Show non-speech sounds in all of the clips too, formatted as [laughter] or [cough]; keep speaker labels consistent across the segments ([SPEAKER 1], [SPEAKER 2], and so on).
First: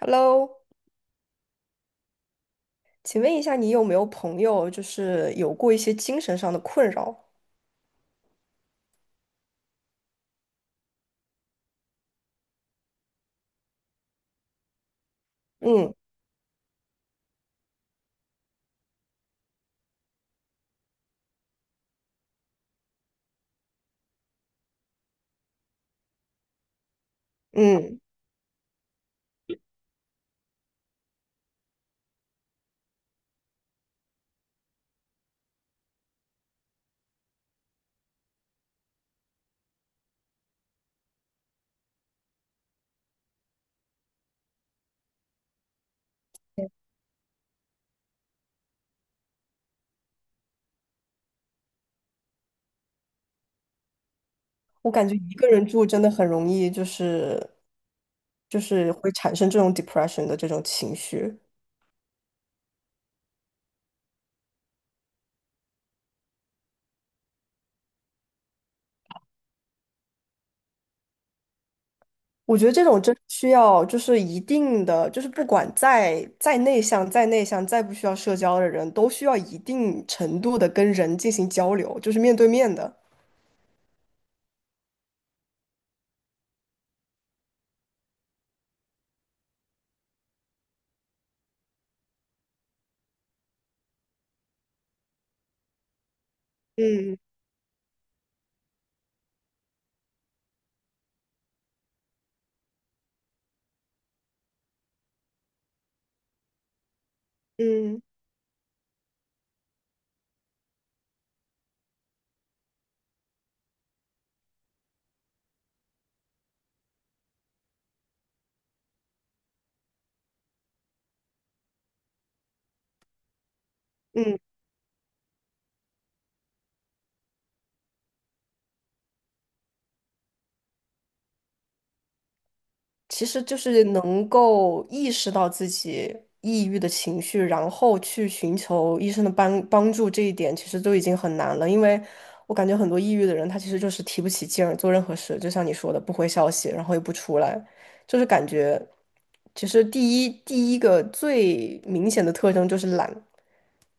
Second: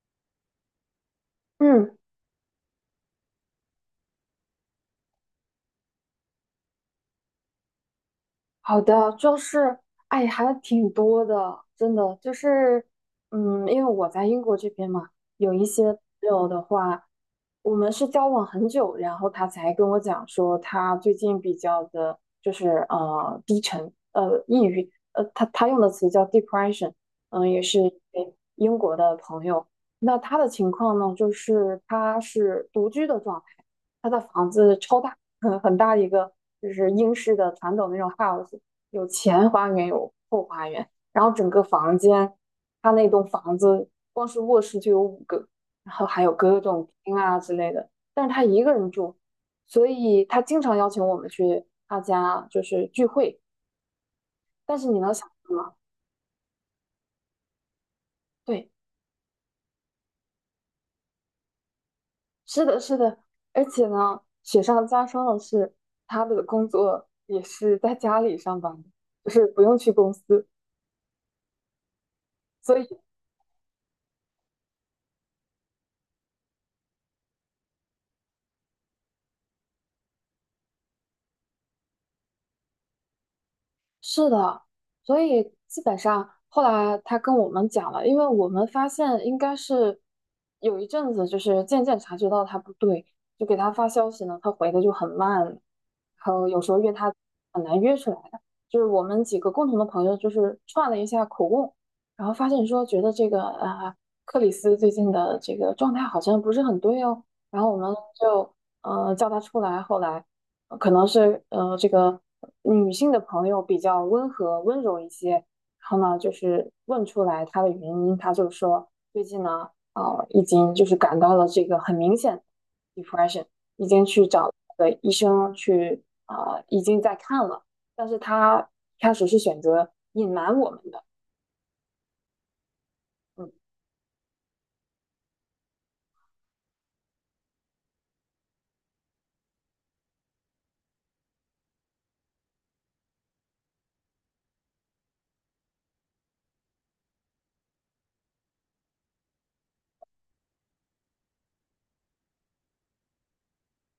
[SPEAKER 1] Hello，
[SPEAKER 2] 嗯，
[SPEAKER 1] 请问一下，你有没有朋友就是有过一些精神上的困扰？
[SPEAKER 2] 好的，就是，哎，还挺多的，真的，就是，因为我在英国这边嘛，有一些
[SPEAKER 1] 嗯
[SPEAKER 2] 朋友的话，我们是交往很久，然后他才跟我讲说，他最近比较的，就是低沉，抑郁，他用的词叫 depression，也是一
[SPEAKER 1] 嗯，
[SPEAKER 2] 位英国的朋友，那他的情况呢，就是他是独居的状态，他的房子超大。很大的一个就是英式的传统那种 house，有前花园有后花园，然后整个房间，它那栋房子光是卧室就有五个，然后还有各种厅啊之类的，但是他一个人住，所以他经常邀请我们去他家就是聚会，但是
[SPEAKER 1] 我
[SPEAKER 2] 你
[SPEAKER 1] 感
[SPEAKER 2] 能
[SPEAKER 1] 觉
[SPEAKER 2] 想
[SPEAKER 1] 一个
[SPEAKER 2] 象
[SPEAKER 1] 人
[SPEAKER 2] 吗？
[SPEAKER 1] 住真的很容易，就是就
[SPEAKER 2] 对，
[SPEAKER 1] 是会产生这种 depression 的这种情绪。
[SPEAKER 2] 是的，是的，而且呢，雪上加霜的是，他的工作也是在家里上班的，就是不用去公司。
[SPEAKER 1] 我觉得
[SPEAKER 2] 所
[SPEAKER 1] 这
[SPEAKER 2] 以。
[SPEAKER 1] 种真需要就是一定的，就是不管再内向、再内向、再不需要社交的人，都需要一定程度的跟人进行交流，就是面对面的。
[SPEAKER 2] 是的，所以基本上后来他跟我们讲了，因为我们发现应该是有一阵子，就是渐渐察觉到他不对，就给他发消息呢，他回的就很慢，然后有时候约他
[SPEAKER 1] 嗯
[SPEAKER 2] 很难约出来的。就是我们几个共同的朋友，就是串了一下口供，然后发现说觉得这个啊、克里斯最近的这个状态好像不是很对哦，然后我们
[SPEAKER 1] 嗯
[SPEAKER 2] 就叫他出来，后来。可能是这个女性的朋友比较温和温柔一些，然后呢，就是问出来她的原因，她就说最近呢啊，已经就是感到了这个很明显的 depression，已经去
[SPEAKER 1] 嗯。
[SPEAKER 2] 找了医生去啊、已经在看了，但是她一开始是选择隐瞒我们的，
[SPEAKER 1] 其实
[SPEAKER 2] 嗯
[SPEAKER 1] 就是能够意识到自己抑郁的情绪，然后去寻求医生的帮助，这一点其实都已经很难了。因为我感觉很多抑郁的人，他其实就是提不起劲儿做任何事，就像你说的，不回消息，然后也不出来，就是感觉，其实第一个最明显的特征就是懒，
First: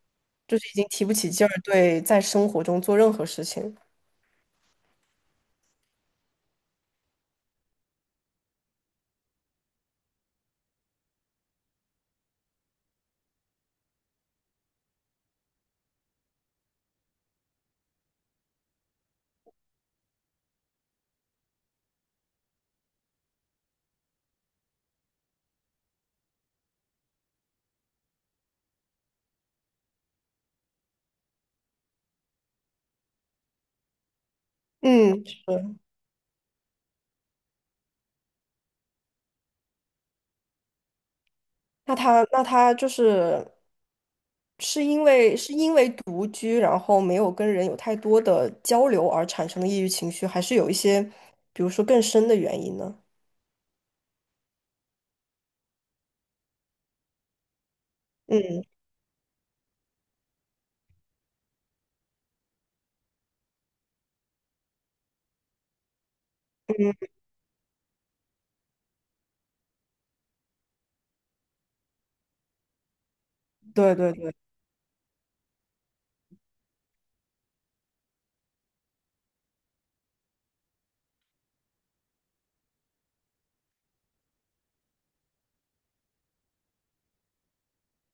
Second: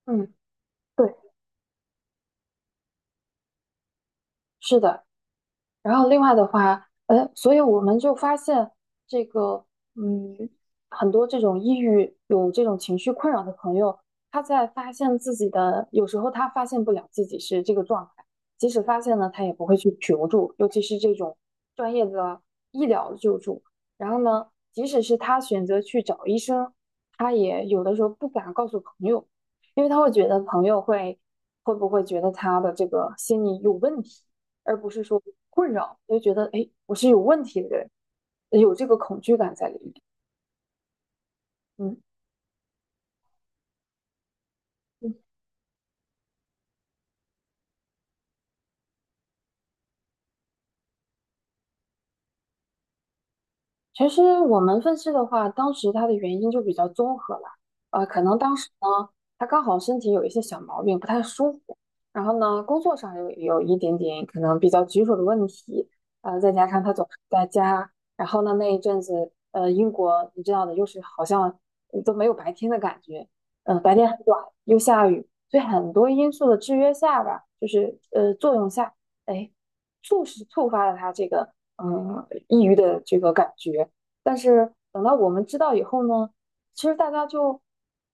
[SPEAKER 2] 嗯，
[SPEAKER 1] 就是已经提不
[SPEAKER 2] 对，
[SPEAKER 1] 起劲儿，对在生活中做任何事情。
[SPEAKER 2] 是的。然后另外的话，所以我们就发现这个，嗯，很多这种抑郁有这种情绪困扰的朋友，他在发现自己的，有时候他发现不了自己是这个状态，即使发现了，他也不会去求助，尤其是这种专业的医疗救助。然后呢，即使是他选择去找医生，他也有的时候不敢告诉朋友，因为他会觉得朋友会不会觉得他的这个心理有问题。而不是说
[SPEAKER 1] 嗯，是。
[SPEAKER 2] 困扰，就觉得哎，我是有问题的人，有这个恐惧感在里面。
[SPEAKER 1] 那
[SPEAKER 2] 嗯，
[SPEAKER 1] 他那他就是是因
[SPEAKER 2] 嗯，
[SPEAKER 1] 为是因为独居，然后没有跟人有太多的交流而产生的抑郁情绪，还是有一些，比如说更深的原因呢？
[SPEAKER 2] 其实我们分析的话，当时他的原因就比较综合了，可能当
[SPEAKER 1] 嗯
[SPEAKER 2] 时呢，他刚好身体有一些小毛病，不太舒服，然后呢，工作上有一点点可能比较棘手的问题，再加上他
[SPEAKER 1] 嗯，
[SPEAKER 2] 总是在家，然后呢，那一阵子，英国你知道的，又是好像都没有白天的感觉，白
[SPEAKER 1] 对
[SPEAKER 2] 天
[SPEAKER 1] 对
[SPEAKER 2] 很
[SPEAKER 1] 对，
[SPEAKER 2] 短，又下雨，所以很多因素的制约下吧，就是作用下，哎，促使触发了他这个。抑郁的这个感觉。但是等到我们知道以后呢，其实大家就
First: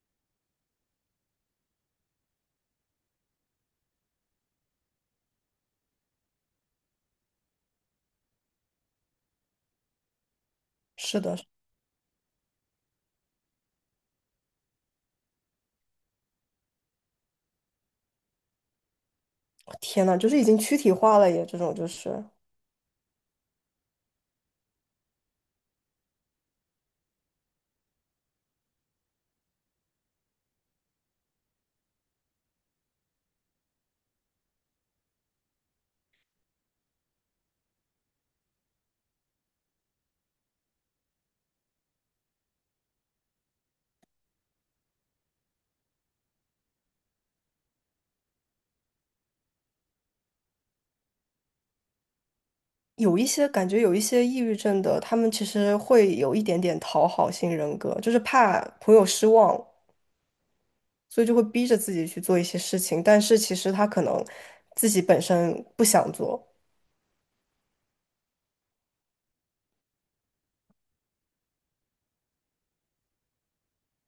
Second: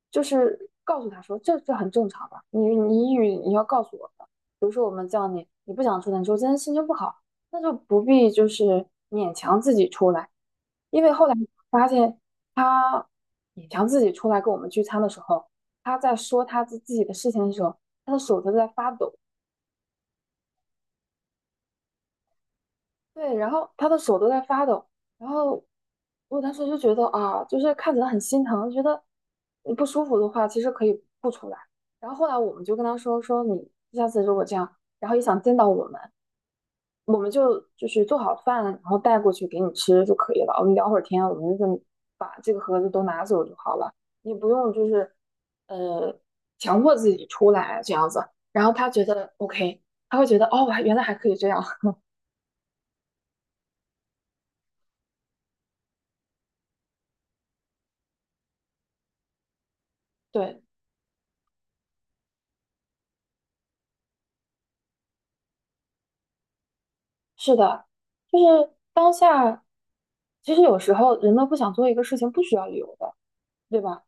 [SPEAKER 2] 就是告诉他说，这很正常吧？你抑郁，你要告诉我的，你不想出来，你说今天心情不好，那就不必就是勉强自己出来，因为
[SPEAKER 1] 是
[SPEAKER 2] 后来
[SPEAKER 1] 的。
[SPEAKER 2] 发现他勉强自己出来跟我们聚餐的时候，他在说他自己的事情的时候，他的手都在发抖。
[SPEAKER 1] 哦天呐，就是已经躯体化了耶，这种就是
[SPEAKER 2] 对，然后他的手都在发抖，然后我当时就觉得啊，就是看起来很心疼，觉得你不舒服的话，其实可以不出来。然后后来我们就跟他说说你下次如果这样，然后也想见到我们，我们就是做好饭，然后带过去给你吃就可以了。我们聊会儿天，我们就把这个盒子都拿走就好了，你不用就是呃强迫自己出来这样子。然后他觉得 OK，他会觉得哦，我还原来还可以这样，
[SPEAKER 1] 有一些感觉，有一些抑郁症的，他们其实会有一点点讨好型人格，就是怕朋友失望，
[SPEAKER 2] [laughs] 对。
[SPEAKER 1] 所以就会逼着自己去做一些事情，但是其实他可能自己本身不想做。
[SPEAKER 2] 是的，就是当下，其实有时候人们不想做一个事情，不需要理由的，对吧？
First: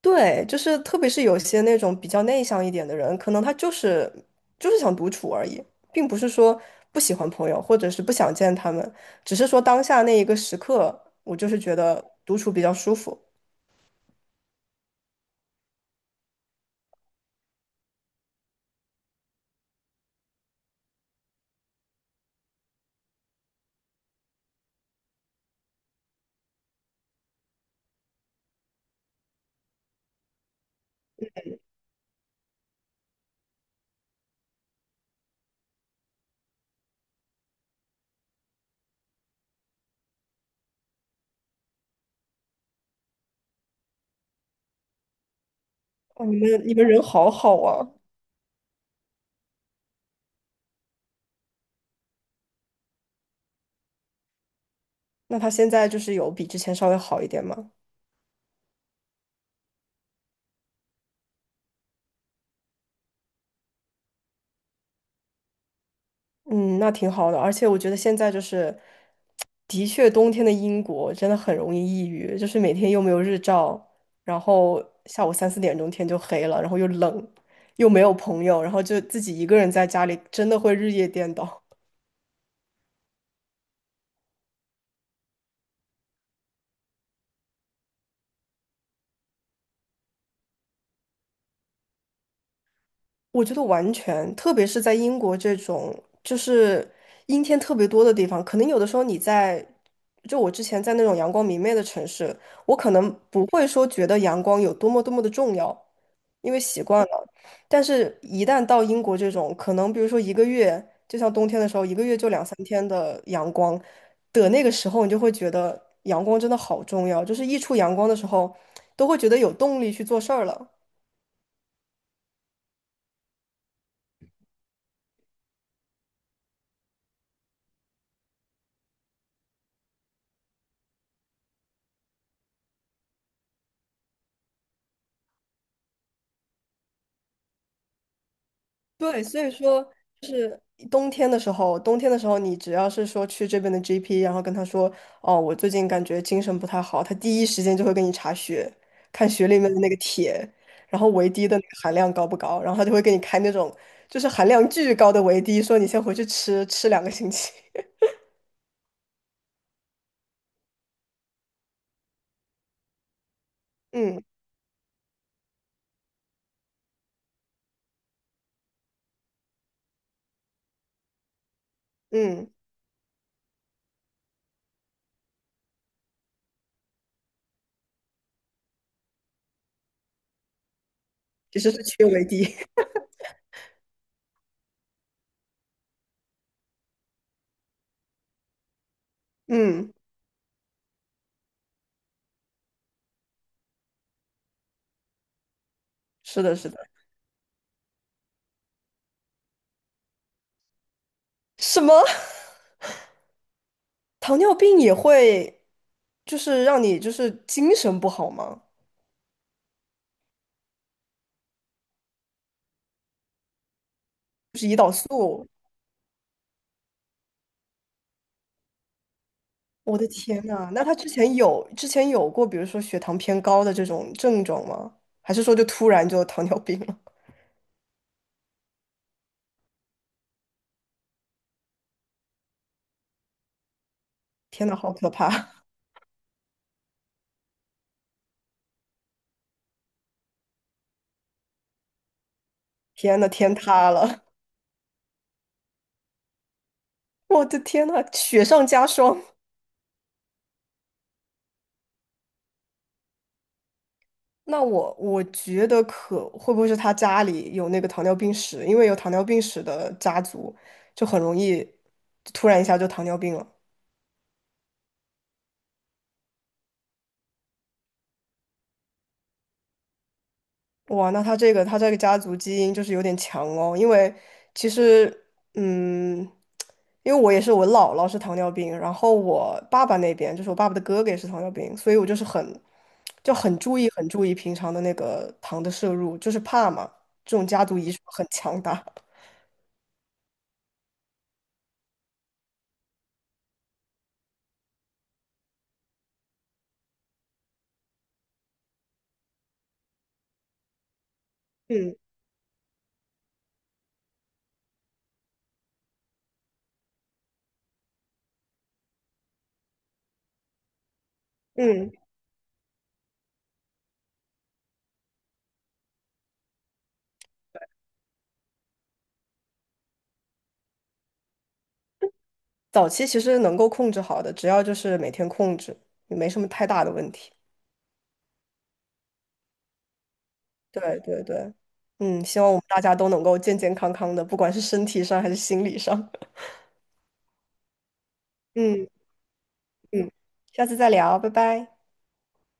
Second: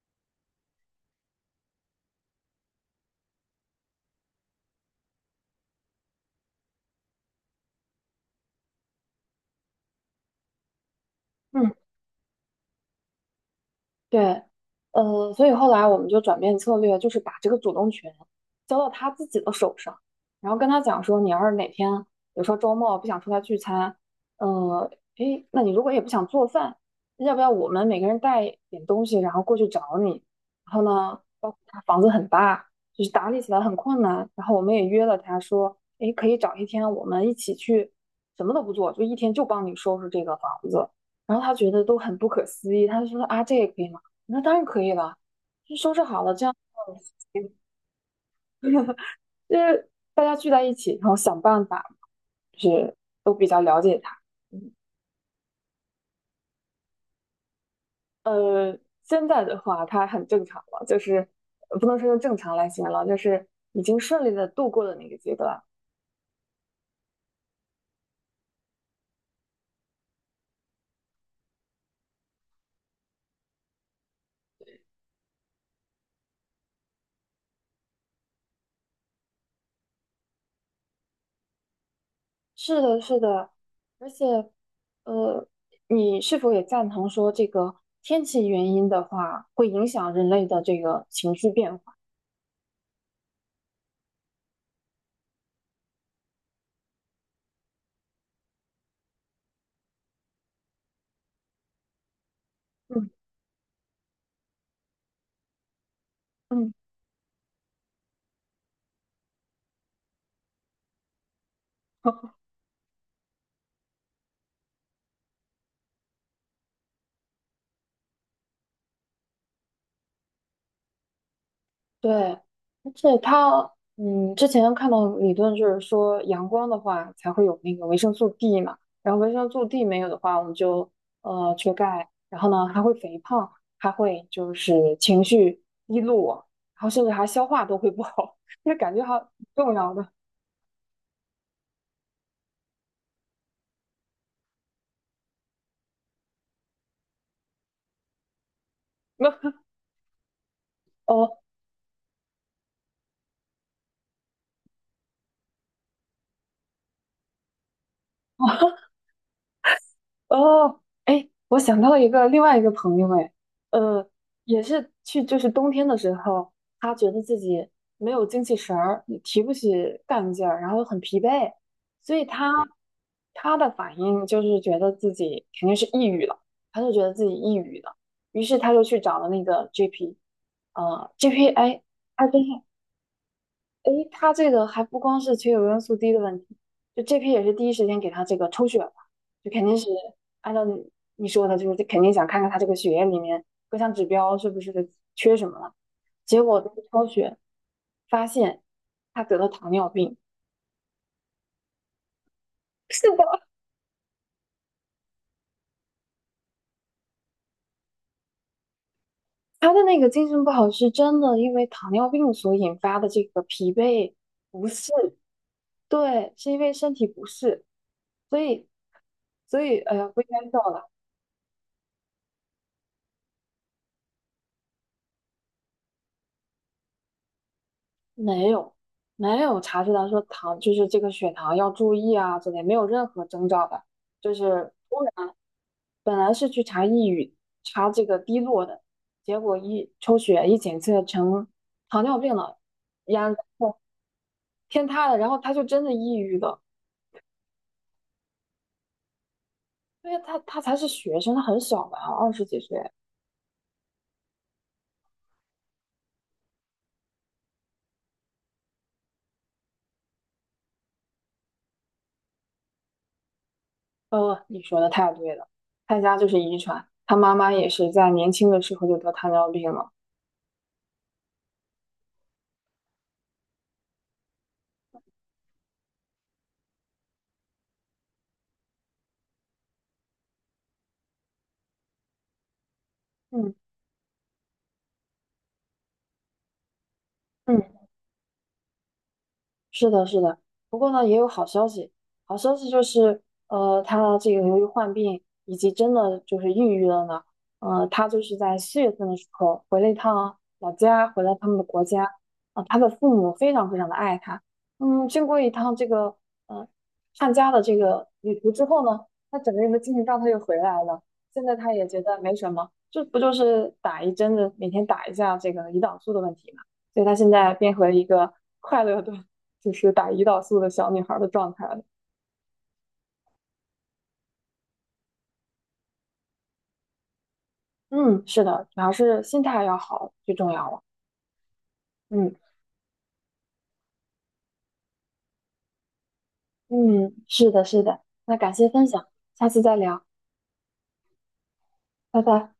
[SPEAKER 1] 对，就是特别是有些那种比较内向一点的人，可能他就是就是想独处而已，并不是说不喜欢朋友，或者是不想见他们，只是说当下那一个时刻，我就是
[SPEAKER 2] 嗯。
[SPEAKER 1] 觉得独处比较舒服。
[SPEAKER 2] 对，所以后来我们就转变策略，就是把这个主动权交到他自己的手上，然后跟他讲说，你要是哪天，比如说周末不想出来聚餐，呃，诶，那你如果也不想做饭，要不要我们每个人带点东西，然后过去找你？然后呢，包括他房子很大，就是打理起来很困难，然后我们也约了他说，诶，可以找一天我们一起去，什么都不做，就一天就帮你收拾这个房子。然后他觉得都很不可思议，他就说啊，这也可以吗？那当然可以了，就收拾好
[SPEAKER 1] 哦，
[SPEAKER 2] 了，
[SPEAKER 1] 你
[SPEAKER 2] 这样
[SPEAKER 1] 们你们人好好啊！
[SPEAKER 2] 就是大家聚在一起，然后想办法，就是
[SPEAKER 1] 那他现在就是有比之前稍微好一点吗？
[SPEAKER 2] 呃，现在的话它很正常了，就是不能说用正常来形容了就是已经顺利的度过了那个阶段。
[SPEAKER 1] 嗯，那挺好的，而且我觉得现在就是，的确冬天的英国真的很容易抑郁，就是每天又没有日照，然后下午三四点钟天就黑了，然后又冷，又没有朋友，然后就自己一个人在家里，真的会日夜颠倒。
[SPEAKER 2] 是的，是的，而且呃，你是否也赞同说这个天气原因的话，会影响人类的这个情绪变化？
[SPEAKER 1] 我觉得完全，特别是在英国这种就是阴天特别多的地方，可能有的时候你在，就我之前在那种阳光明媚的城市，我可
[SPEAKER 2] 嗯
[SPEAKER 1] 能不会说觉得阳光有多么多么的重要，因为
[SPEAKER 2] 嗯。
[SPEAKER 1] 习惯了。但是，一旦到英国这种，可能比如说一个月，就像冬天的时候，一个月就
[SPEAKER 2] [laughs]
[SPEAKER 1] 两三天的阳光的那个时候，你就会觉得阳光真的好重要，就是一出阳光的时候，都会觉得有动力去做事儿了。
[SPEAKER 2] 对，而且它，之前看到理论就是说，阳光的话才会有那个维生素 D 嘛，然后维生素 D 没有的话，我们就缺钙，然后呢还会肥胖，还会就是情绪低落，然后甚至还消化都会不好，[laughs] 就感觉还
[SPEAKER 1] 对，所
[SPEAKER 2] 挺
[SPEAKER 1] 以
[SPEAKER 2] 重要
[SPEAKER 1] 说。
[SPEAKER 2] 的。
[SPEAKER 1] 冬天的时候，冬天的时候，你只要是说去这边的 GP，然后跟他说，哦，我最近感觉精神不太好，他第一时间就会给你查血，
[SPEAKER 2] [laughs]
[SPEAKER 1] 看
[SPEAKER 2] 那
[SPEAKER 1] 血里面的那个铁，然后维
[SPEAKER 2] 哦，
[SPEAKER 1] D 的那个含量高不高，然后他就会给你开那种就是含量巨高的维 D，说你先回去吃吃2个星期。[laughs]
[SPEAKER 2] 哦，哎，我想到了一个另外一个朋友，哎，呃，
[SPEAKER 1] 嗯
[SPEAKER 2] 也是去就是冬天的时候，他觉得自己没有精气神儿，也提不起干劲儿，然后很疲惫，所以他
[SPEAKER 1] 嗯，
[SPEAKER 2] 他的反应就是觉得自己肯定是抑郁了，他就觉得自己抑郁了，于是他就去找了那个 GP，GP，
[SPEAKER 1] 其实
[SPEAKER 2] 哎，
[SPEAKER 1] 是缺维
[SPEAKER 2] 还真是
[SPEAKER 1] D。
[SPEAKER 2] 诶，他这个还不光是缺有元素 D 的问题，就这批也是第一时间给他这个抽血嘛，
[SPEAKER 1] [laughs]
[SPEAKER 2] 就肯定是
[SPEAKER 1] 嗯，
[SPEAKER 2] 按照你说的，就是肯定想看看他这个血液里面各项指标是不是缺什么了。结
[SPEAKER 1] 是的，
[SPEAKER 2] 果
[SPEAKER 1] 是的。
[SPEAKER 2] 抽血发现他得了糖尿病，
[SPEAKER 1] 什么？[laughs]
[SPEAKER 2] 是的，
[SPEAKER 1] 糖尿病也会就是让你就是精神不好吗？
[SPEAKER 2] 他的那个精神不好是真的因为糖尿病所引发的这个疲惫不适，对，是因为身体不适，所以哎
[SPEAKER 1] 我的
[SPEAKER 2] 呀不应
[SPEAKER 1] 天
[SPEAKER 2] 该叫
[SPEAKER 1] 呐，那
[SPEAKER 2] 了，
[SPEAKER 1] 他之前有过，比如说血糖偏高的这种症状吗？还是说就突然就糖尿病了？
[SPEAKER 2] 没有，没有查出来说糖就是这个血糖要注意啊之类，没有任何征兆的，就
[SPEAKER 1] 天
[SPEAKER 2] 是
[SPEAKER 1] 呐，好
[SPEAKER 2] 突
[SPEAKER 1] 可
[SPEAKER 2] 然
[SPEAKER 1] 怕！
[SPEAKER 2] 本来是去查抑郁，查这个低落的，结果一抽血一检测成糖尿病了，
[SPEAKER 1] 天呐，
[SPEAKER 2] 然
[SPEAKER 1] 天
[SPEAKER 2] 后
[SPEAKER 1] 塌了！
[SPEAKER 2] 天塌了，然后他就真的抑郁了，
[SPEAKER 1] 我的天呐，雪上加霜。
[SPEAKER 2] 因为他才是学生，他很小嘛，二十几岁。
[SPEAKER 1] 那我觉得可会不会是他家里有那个糖尿病史？因为有糖尿病史的家族，就很容易突然一下就糖尿病了。
[SPEAKER 2] 你说的太对了，他家就是遗传，他妈妈也是在年轻的时候就得糖尿病了。
[SPEAKER 1] 哇，那他这个家族基因就是有点强哦，因为其实，嗯，因为我也是我姥姥是糖尿病，然后我爸爸那边就是我爸爸的哥哥也是糖尿病，所以我就是很就
[SPEAKER 2] 嗯
[SPEAKER 1] 很注意很注意平常的那个糖的摄入，就是怕嘛，这种家
[SPEAKER 2] 嗯。
[SPEAKER 1] 族遗传很强大。[laughs]
[SPEAKER 2] 是的，是的。不过呢，也有好消息。好消息就是，他这个由于患病以及真的就是抑郁了呢，他就是在四月份的时候回了一趟老家，回了他们的国
[SPEAKER 1] 嗯
[SPEAKER 2] 家。啊、他的父母非常非常的爱他。经过一趟这个呃探家的这个旅途之后呢，他整个人的精神状态又回来了。现在他也
[SPEAKER 1] 嗯，
[SPEAKER 2] 觉得没什么，这不就是打一针的，每天打一下这个胰岛素的问题嘛。所以他现在变回了一个快乐的。就是打胰岛素的小女孩的状态的。
[SPEAKER 1] 早期其实能够控制好的，只要就是每天控制，也没什么太大的问题。
[SPEAKER 2] 嗯，是的，主要是心态要好，最重要了。
[SPEAKER 1] 对对对，嗯，
[SPEAKER 2] 嗯
[SPEAKER 1] 希望我们大家都能够健健康康的，不管是身体上还是心理上。
[SPEAKER 2] 嗯，是的，是的。那感谢分
[SPEAKER 1] 嗯
[SPEAKER 2] 享，下次再聊，
[SPEAKER 1] 嗯，下次再聊，拜拜。
[SPEAKER 2] 拜拜。